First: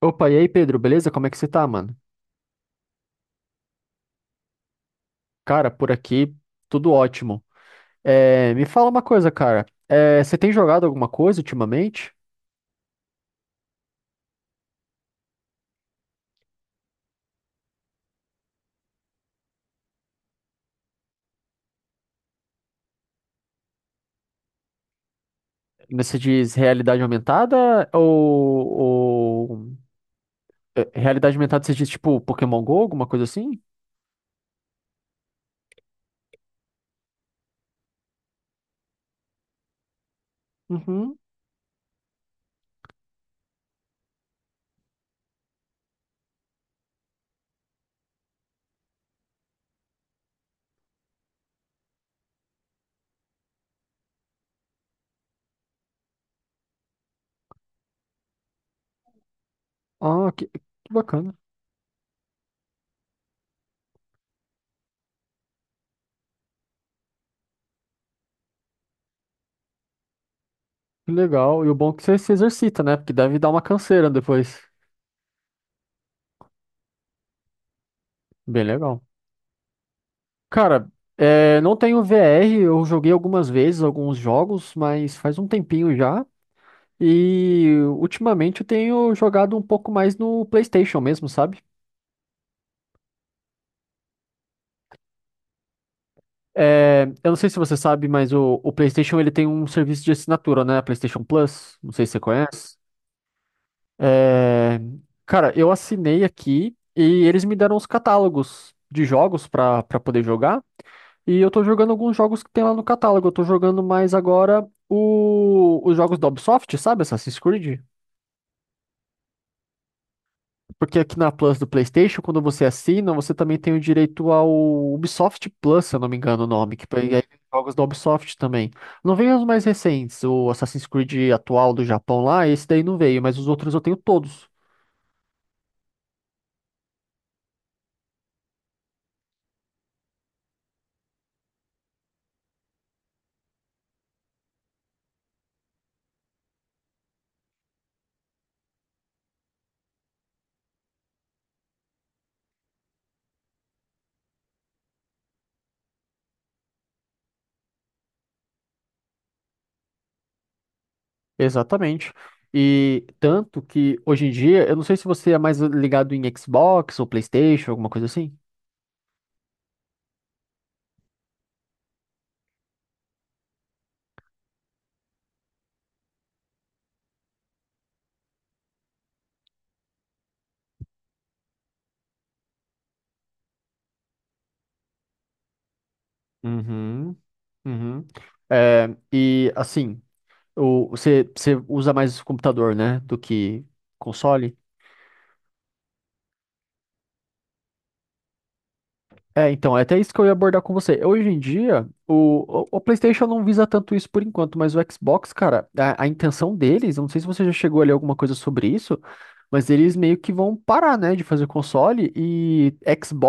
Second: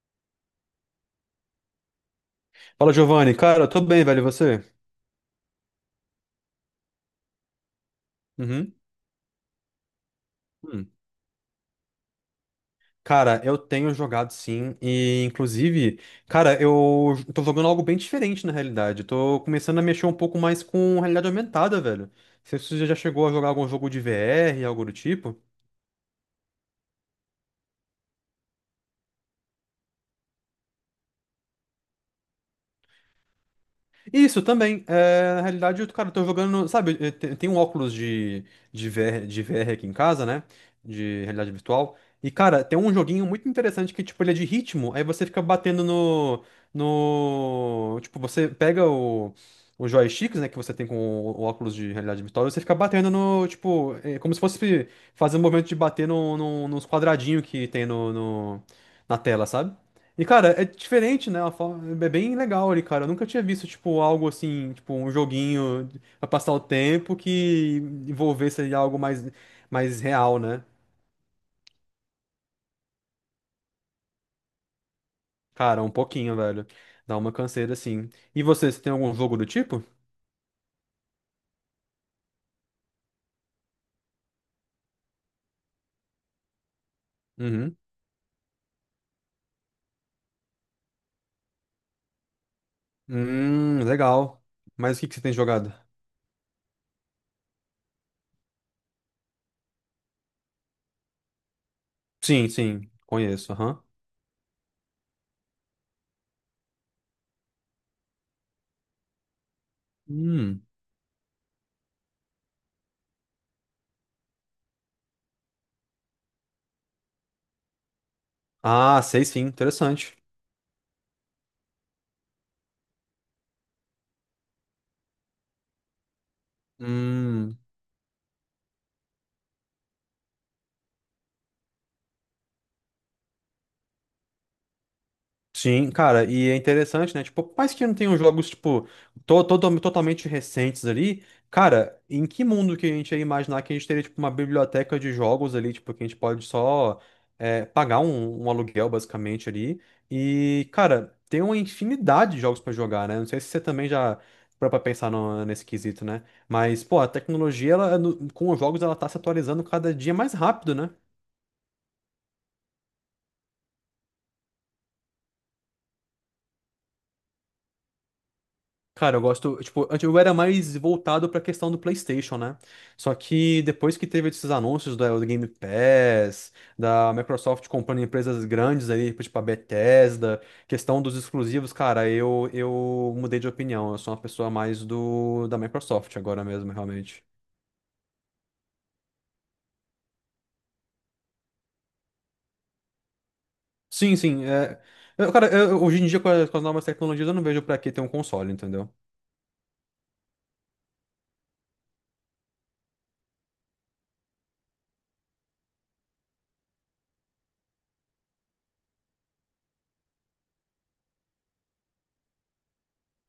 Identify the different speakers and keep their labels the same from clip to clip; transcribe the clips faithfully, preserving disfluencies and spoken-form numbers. Speaker 1: Opa, e aí, Pedro, beleza? Como é que você tá, mano?
Speaker 2: Fala, Giovanni. Cara, eu tô bem, velho. E você?
Speaker 1: Cara, por aqui, tudo ótimo. É, me
Speaker 2: Uhum.
Speaker 1: fala uma coisa, cara. É, você tem jogado
Speaker 2: Hum.
Speaker 1: alguma coisa ultimamente?
Speaker 2: Cara, eu tenho jogado sim, e inclusive, cara, eu tô jogando algo bem diferente na realidade. Eu tô começando a mexer um pouco mais com realidade aumentada, velho. Não sei se você já chegou a jogar algum jogo de V R, algo do tipo.
Speaker 1: Você diz realidade aumentada ou, ou- é, realidade aumentada você diz tipo Pokémon Go, alguma coisa assim?
Speaker 2: Isso também. É, na realidade, eu, cara, eu tô jogando. Sabe, eu te- eu tenho um óculos de, de V R, de V R aqui em casa, né?
Speaker 1: Uhum.
Speaker 2: De realidade virtual. E, cara, tem um joguinho muito interessante que, tipo, ele é de ritmo. Aí você fica batendo no. No. Tipo, você pega o. Os joysticks, né, que você tem com o, o óculos de realidade virtual, e você fica batendo no, tipo, é como se fosse fazer um movimento de bater no, no- nos quadradinhos que tem no, no- na tela, sabe? E,
Speaker 1: Ah, que,
Speaker 2: cara, é
Speaker 1: que
Speaker 2: diferente,
Speaker 1: bacana.
Speaker 2: né? Uma forma- É bem legal ali, cara. Eu nunca tinha visto, tipo, algo assim, tipo, um joguinho pra passar o tempo que envolvesse ali algo mais, mais real, né?
Speaker 1: Que legal. E o bom é que você se exercita, né? Porque deve dar uma canseira depois.
Speaker 2: Cara, um pouquinho, velho. Dá uma canseira, assim. E
Speaker 1: Bem
Speaker 2: você, você tem
Speaker 1: legal.
Speaker 2: algum jogo do tipo?
Speaker 1: Cara, é, não tenho V R, eu joguei algumas vezes alguns jogos, mas faz um tempinho já.
Speaker 2: Uhum.
Speaker 1: E ultimamente eu tenho jogado um pouco mais no PlayStation mesmo, sabe?
Speaker 2: Hum, legal. Mas o que que você tem jogado?
Speaker 1: É, eu não sei se você sabe, mas o, o PlayStation ele tem um serviço de assinatura, né? PlayStation Plus. Não sei se você
Speaker 2: Sim,
Speaker 1: conhece.
Speaker 2: sim, conheço, aham.
Speaker 1: É, cara, eu assinei aqui e eles me deram os catálogos de jogos pra para poder jogar.
Speaker 2: Hum.
Speaker 1: E eu tô jogando alguns jogos que tem lá no catálogo. Eu tô jogando mais agora o, os jogos da Ubisoft, sabe? Assassin's Creed.
Speaker 2: Ah, sei sim, interessante.
Speaker 1: Porque aqui na Plus do PlayStation, quando você assina, você também tem o direito ao Ubisoft Plus, se eu não me engano o nome, que aí hum tem
Speaker 2: Hum.
Speaker 1: jogos da Ubisoft também. Não veio os mais recentes, o Assassin's Creed atual do Japão lá, esse daí não veio, mas os outros eu tenho todos.
Speaker 2: Sim, cara, e é interessante, né? Tipo, por mais que não tenham jogos, tipo, to to- totalmente recentes ali, cara, em que mundo que a gente ia imaginar que a gente teria, tipo, uma biblioteca de jogos ali, tipo, que a gente pode só é, pagar um, um aluguel, basicamente, ali. E, cara, tem uma infinidade de jogos pra jogar, né? Não sei se você também já parou pra pensar no- nesse quesito, né? Mas, pô, a tecnologia, ela, no- com os jogos, ela tá se atualizando cada dia mais rápido, né?
Speaker 1: Exatamente. E tanto que hoje em dia, eu não sei se você é mais ligado em Xbox ou PlayStation, alguma coisa assim.
Speaker 2: Cara, eu gosto, tipo, antes eu era mais voltado pra questão do PlayStation, né? Só que depois que teve esses anúncios do, do Game Pass, da Microsoft comprando empresas grandes aí, tipo a Bethesda, questão dos exclusivos, cara, eu eu mudei de opinião. Eu sou uma pessoa mais do da Microsoft agora mesmo,
Speaker 1: Uhum,
Speaker 2: realmente.
Speaker 1: uhum. É, e assim, o, você, você usa mais computador, né, do que
Speaker 2: Sim, sim,
Speaker 1: console?
Speaker 2: é. eu- cara, eu- hoje em dia com as, com as novas tecnologias eu não vejo pra que ter um console, entendeu?
Speaker 1: É, então, é até isso que eu ia abordar com você. Hoje em dia, o, o, o PlayStation não visa tanto isso por enquanto, mas o Xbox, cara, a, a intenção deles, eu não sei se você já chegou a ler alguma coisa sobre isso, mas eles meio que vão parar, né, de fazer console e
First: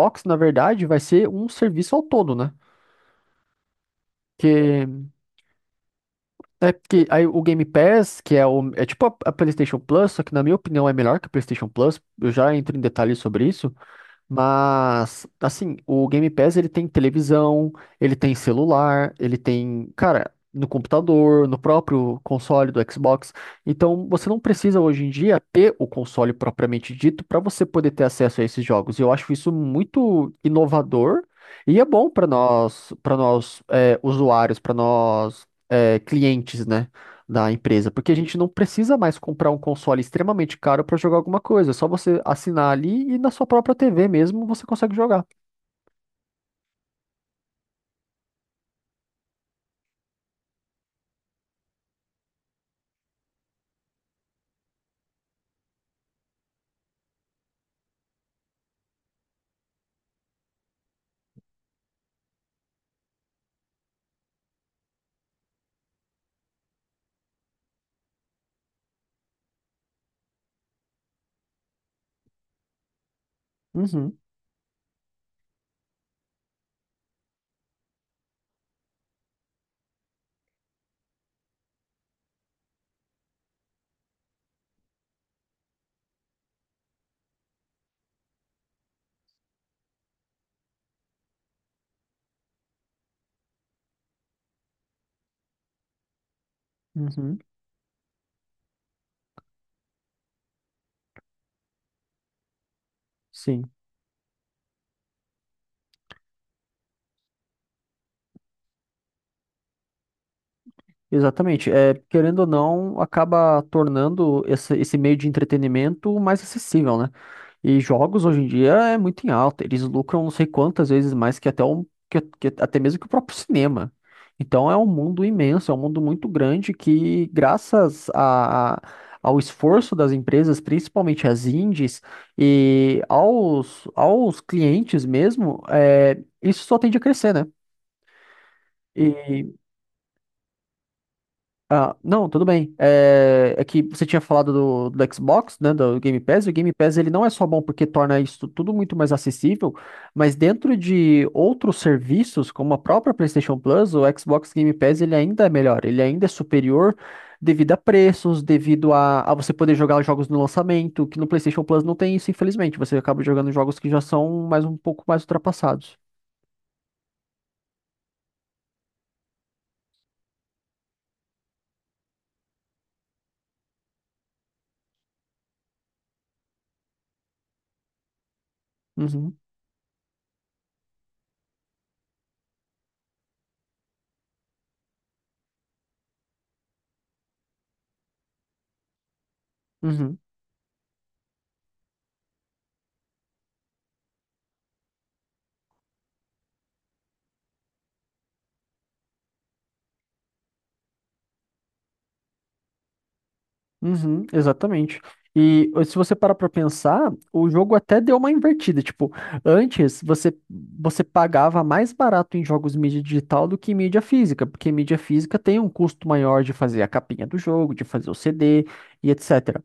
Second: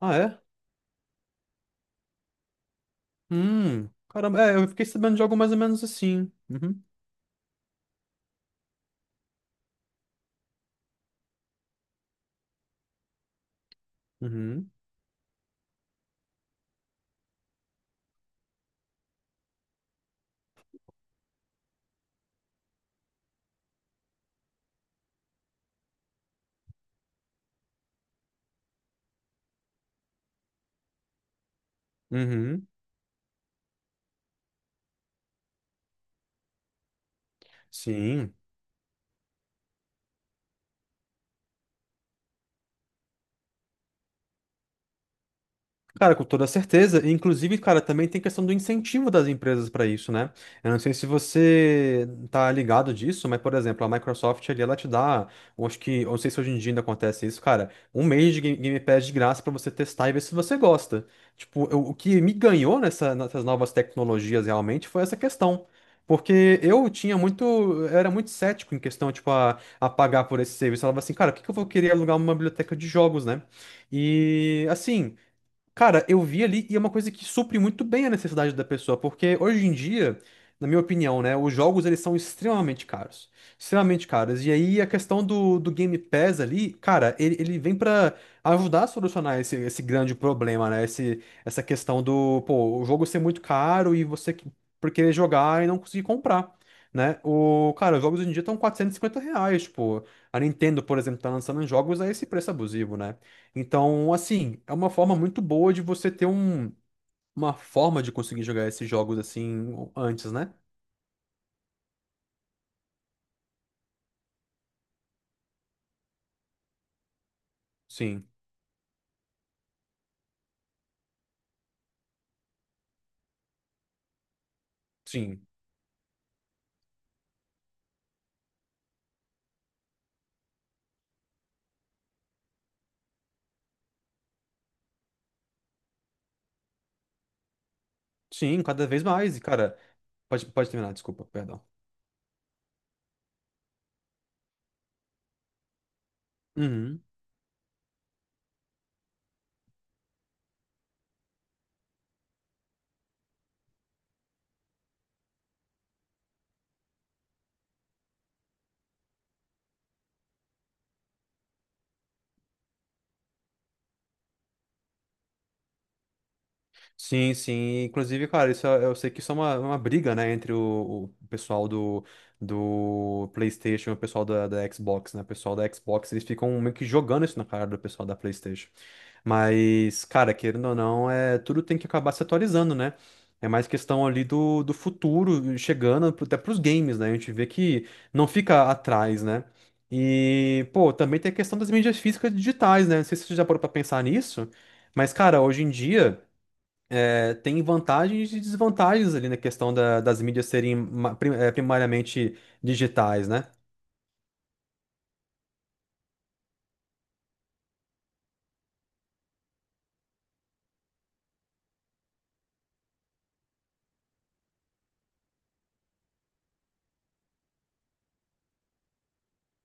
Speaker 2: Ah,
Speaker 1: na
Speaker 2: é?
Speaker 1: verdade, vai ser um serviço ao todo, né?
Speaker 2: Hum. Caramba, é, eu
Speaker 1: Que
Speaker 2: fiquei sabendo de algo mais ou menos assim.
Speaker 1: É
Speaker 2: Uhum.
Speaker 1: porque aí o Game Pass, que é, o, é tipo a, a PlayStation Plus, só que na minha opinião é melhor que a PlayStation Plus, eu já entro em detalhes sobre isso.
Speaker 2: Uhum.
Speaker 1: Mas, assim, o Game Pass ele tem televisão, ele tem celular, ele tem, cara, no computador, no próprio console do Xbox. Então, você não precisa hoje em dia ter o console propriamente dito para você poder ter acesso a esses jogos. E eu acho isso muito inovador e é bom para
Speaker 2: Uhum.
Speaker 1: nós, para nós é, usuários, para nós é, clientes, né? Da empresa, porque a
Speaker 2: Sim.
Speaker 1: gente não precisa mais comprar um console extremamente caro para jogar alguma coisa, é só você assinar ali e na sua própria T V mesmo você consegue jogar.
Speaker 2: Cara, com toda certeza. E, inclusive, cara, também tem questão do incentivo das empresas para isso, né? Eu não sei se você tá ligado disso, mas, por exemplo, a Microsoft ali, ela te dá, eu acho que, eu não sei se hoje em dia ainda acontece isso, cara, um mês de Ga- Game Pass de graça para você testar e ver se você gosta. Tipo, eu- o que me ganhou nessa- nessas novas tecnologias realmente foi essa questão. Porque eu tinha muito, eu era muito cético em questão, tipo, a, a pagar por esse serviço. Eu falava assim, cara, por que que eu vou querer alugar uma biblioteca de jogos, né?
Speaker 1: Uhum,
Speaker 2: E assim. Cara, eu vi ali e é uma coisa que supre muito bem a necessidade da pessoa, porque hoje em dia, na minha opinião, né, os jogos eles são extremamente caros, extremamente caros. E aí a questão do, do Game Pass ali, cara, ele, ele vem pra ajudar a solucionar esse, esse grande problema, né? Esse, essa questão do, pô, o jogo ser muito caro e você que- por querer jogar e não conseguir comprar. Né?
Speaker 1: uhum,
Speaker 2: O, cara, os jogos hoje em dia estão quatrocentos e cinquenta reais, tipo, a Nintendo, por exemplo, tá lançando jogos a esse preço abusivo, né?
Speaker 1: sim.
Speaker 2: Então, assim, é uma forma muito boa de você ter um, uma forma de conseguir jogar esses jogos assim antes, né?
Speaker 1: Exatamente. É, querendo ou não, acaba tornando esse, esse meio de entretenimento mais acessível, né? E jogos
Speaker 2: Sim,
Speaker 1: hoje em dia é muito em alta. Eles lucram não sei quantas vezes mais que até, um, que, que até mesmo que o próprio cinema. Então é um mundo
Speaker 2: sim,
Speaker 1: imenso, é um mundo muito grande que, graças a, a- ao esforço das empresas, principalmente as indies, e aos, aos clientes mesmo, é, isso só tende a crescer, né?
Speaker 2: sim, cada vez mais. E, cara, pode, pode terminar, desculpa, perdão.
Speaker 1: Ah, não, tudo bem. É, é que você tinha falado do, do Xbox, né, do Game Pass, e o Game Pass
Speaker 2: Uhum.
Speaker 1: ele não é só bom porque torna isso tudo muito mais acessível, mas dentro de outros serviços, como a própria PlayStation Plus, o Xbox Game Pass ele ainda é melhor, ele ainda é superior devido a preços, devido a, a você poder jogar os jogos no lançamento, que no PlayStation Plus não tem isso, infelizmente. Você acaba jogando jogos que já são mais um pouco mais ultrapassados.
Speaker 2: Sim, sim. Inclusive, cara, isso é- eu sei que isso é uma, uma briga, né, entre o, o pessoal do, do PlayStation e o pessoal da, da Xbox, né? O pessoal da Xbox, eles ficam meio que jogando isso na cara do pessoal da PlayStation.
Speaker 1: Uhum,
Speaker 2: Mas, cara, querendo ou não, é, tudo tem que acabar se atualizando, né? É mais questão ali do, do futuro chegando até pros games, né? A gente vê que não fica atrás, né?
Speaker 1: uhum.
Speaker 2: E, pô, também tem a questão das mídias físicas digitais, né? Não sei se você já parou pra pensar nisso, mas, cara, hoje em dia. É, tem vantagens e desvantagens ali na questão da- das mídias serem ma- prim- eh, primariamente digitais, né?
Speaker 1: Uhum, exatamente. E eh, se você parar pra pensar, o jogo até deu uma invertida. Tipo, antes você, você pagava mais barato em jogos mídia digital do que em mídia física, porque mídia física tem um custo maior de fazer a capinha do jogo, de fazer o C D e et cetera.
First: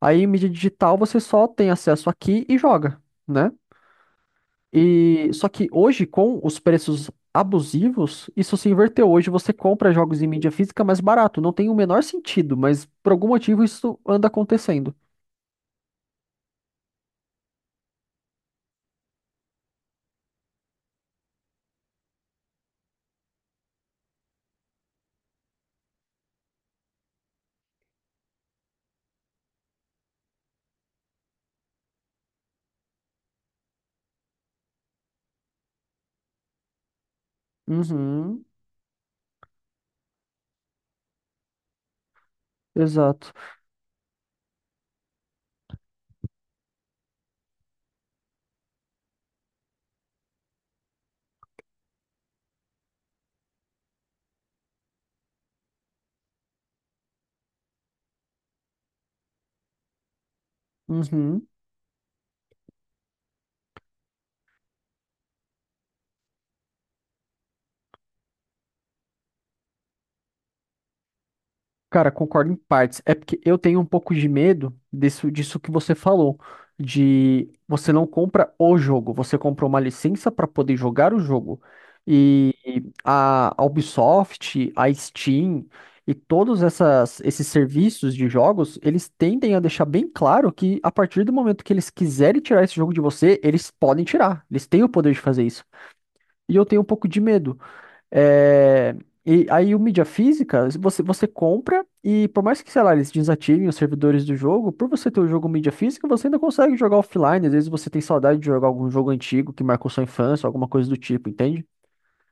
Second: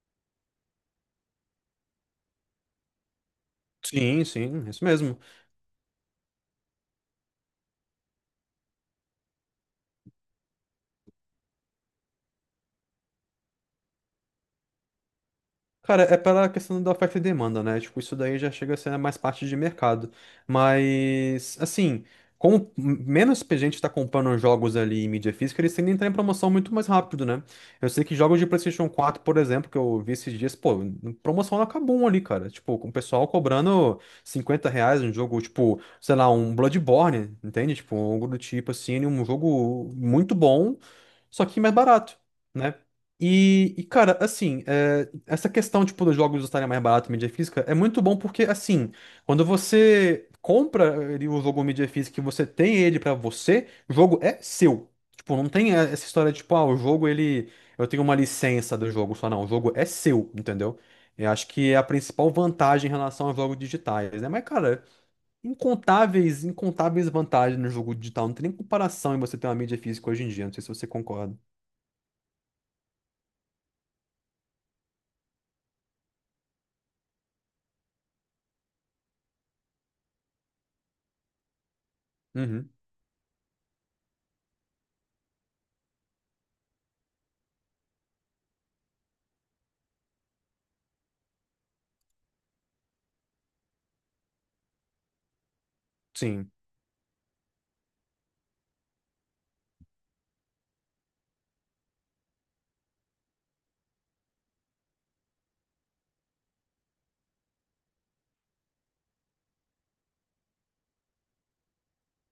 Speaker 1: Aí em mídia digital você só tem acesso aqui e joga, né?
Speaker 2: Sim, sim, isso mesmo.
Speaker 1: E só que hoje, com os preços abusivos, isso se inverteu. Hoje você compra jogos em mídia física mais barato. Não tem o menor sentido, mas por algum motivo isso anda acontecendo.
Speaker 2: Cara, é pela questão da oferta e demanda, né? Tipo, isso daí já chega a ser mais parte de mercado. Mas, assim, como menos gente tá comprando jogos ali em mídia física, eles tendem a entrar em promoção muito mais rápido, né? Eu sei que jogos de PlayStation quatro, por exemplo, que eu vi esses dias, pô, promoção na Kabum ali, cara. Tipo, com o pessoal cobrando cinquenta reais um jogo, tipo, sei lá, um Bloodborne, entende? Tipo, algo do
Speaker 1: Uhum,
Speaker 2: tipo, assim, um jogo muito bom só que mais barato, né?
Speaker 1: exato.
Speaker 2: E, e, cara, assim, é, essa questão, tipo, dos jogos estarem mais barato em mídia física é muito bom porque, assim, quando você compra ele, o jogo em mídia física e você tem ele pra você, o jogo é seu. Tipo, não tem eh, essa história de, tipo, ah, o jogo, ele... Eu tenho uma licença do jogo só, não. O jogo é seu, entendeu? Eu
Speaker 1: Uhum.
Speaker 2: acho que é a principal vantagem em relação aos jogos digitais, né? Mas, cara, incontáveis, incontáveis vantagens no jogo digital. Não tem nem comparação em você ter uma mídia física hoje em dia. Não sei se você concorda.
Speaker 1: Cara, concordo em partes. É porque eu tenho um pouco de medo disso, disso que você falou, de você não compra o jogo, você compra uma licença para poder jogar o jogo. E
Speaker 2: Uhum.
Speaker 1: a a Ubisoft, a Steam e todos essas, esses serviços de jogos, eles tendem a deixar bem claro que a partir do momento que eles quiserem tirar esse jogo de você, eles podem tirar. Eles têm o poder de fazer isso.
Speaker 2: Sim,
Speaker 1: E eu tenho um pouco de medo. É, e aí o mídia física, você, você compra e por mais que, sei lá, eles desativem os servidores do jogo, por você ter o jogo mídia física, você ainda consegue jogar offline. Às vezes você tem saudade de jogar algum jogo antigo que marcou sua infância, alguma coisa do tipo, entende?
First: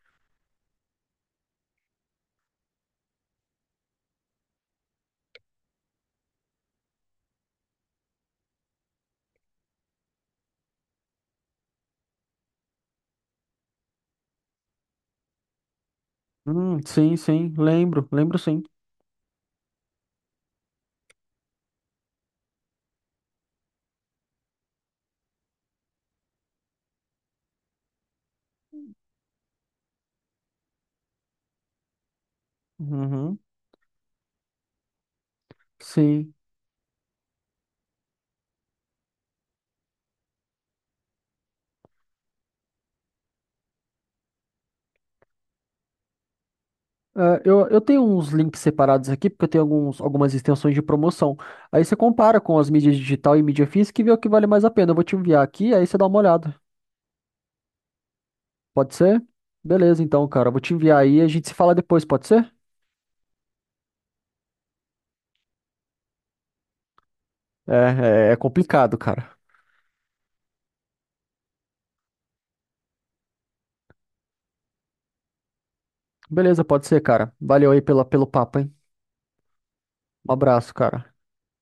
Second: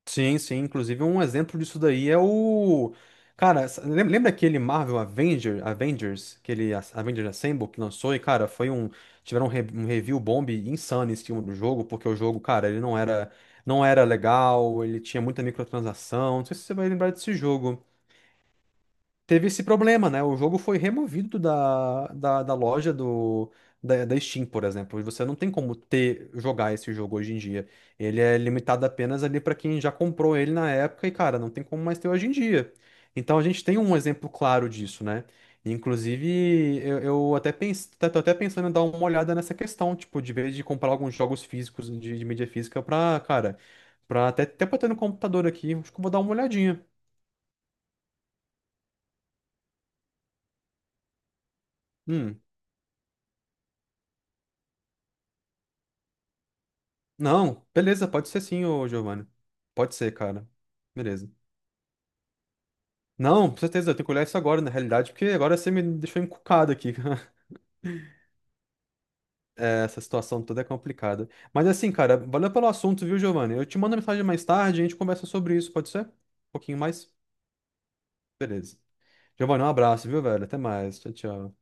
Speaker 2: sim, sim. Inclusive, um exemplo disso daí é o. Cara, s- lem- lembra aquele Marvel Avenger, Avengers, aquele As- Avengers Assemble que lançou? E, cara, foi um. Tiveram um, re- um review bomb insano em cima do jogo, porque o jogo, cara, ele não era, não era legal, ele tinha muita microtransação. Não sei se você
Speaker 1: Hum,
Speaker 2: vai lembrar
Speaker 1: sim,
Speaker 2: desse
Speaker 1: sim,
Speaker 2: jogo.
Speaker 1: lembro, lembro sim.
Speaker 2: Teve esse problema, né? O jogo foi removido da, da, da loja do, da, da Steam, por exemplo. E você não tem como ter, jogar esse jogo hoje em dia. Ele é limitado apenas ali para quem já comprou ele na época e, cara, não tem como mais ter hoje em dia.
Speaker 1: Uhum,
Speaker 2: Então a gente tem um exemplo claro disso, né?
Speaker 1: sim.
Speaker 2: Inclusive, eu, eu até penso, tô até pensando em dar uma olhada nessa questão, tipo, de vez de comprar alguns jogos físicos de, de mídia física pra, cara, pra até, até pra ter no computador aqui, acho que eu vou dar uma olhadinha.
Speaker 1: É, eu, eu tenho uns links separados aqui, porque eu tenho alguns, algumas extensões de promoção. Aí você compara
Speaker 2: Hum.
Speaker 1: com as mídias digital e mídia física e vê o que vale mais a pena. Eu vou te enviar aqui, aí você dá uma olhada.
Speaker 2: Não, beleza, pode ser sim, ô
Speaker 1: Pode ser?
Speaker 2: Giovanni. Pode
Speaker 1: Beleza,
Speaker 2: ser,
Speaker 1: então, cara.
Speaker 2: cara.
Speaker 1: Eu vou te enviar aí e a
Speaker 2: Beleza.
Speaker 1: gente se fala depois, pode ser?
Speaker 2: Não, com certeza, eu tenho que olhar isso agora, na realidade, porque agora você me deixou encucado aqui.
Speaker 1: É, é, é complicado, cara.
Speaker 2: Essa situação toda é complicada. Mas assim, cara, valeu pelo assunto, viu, Giovanni? Eu te mando mensagem mais tarde, e a gente conversa sobre isso, pode ser? Um
Speaker 1: Beleza,
Speaker 2: pouquinho
Speaker 1: pode ser,
Speaker 2: mais?
Speaker 1: cara. Valeu aí pela, pelo papo, hein?
Speaker 2: Beleza. Giovanni, um abraço, viu,
Speaker 1: Um
Speaker 2: velho? Até
Speaker 1: abraço,
Speaker 2: mais.
Speaker 1: cara.
Speaker 2: Tchau, tchau.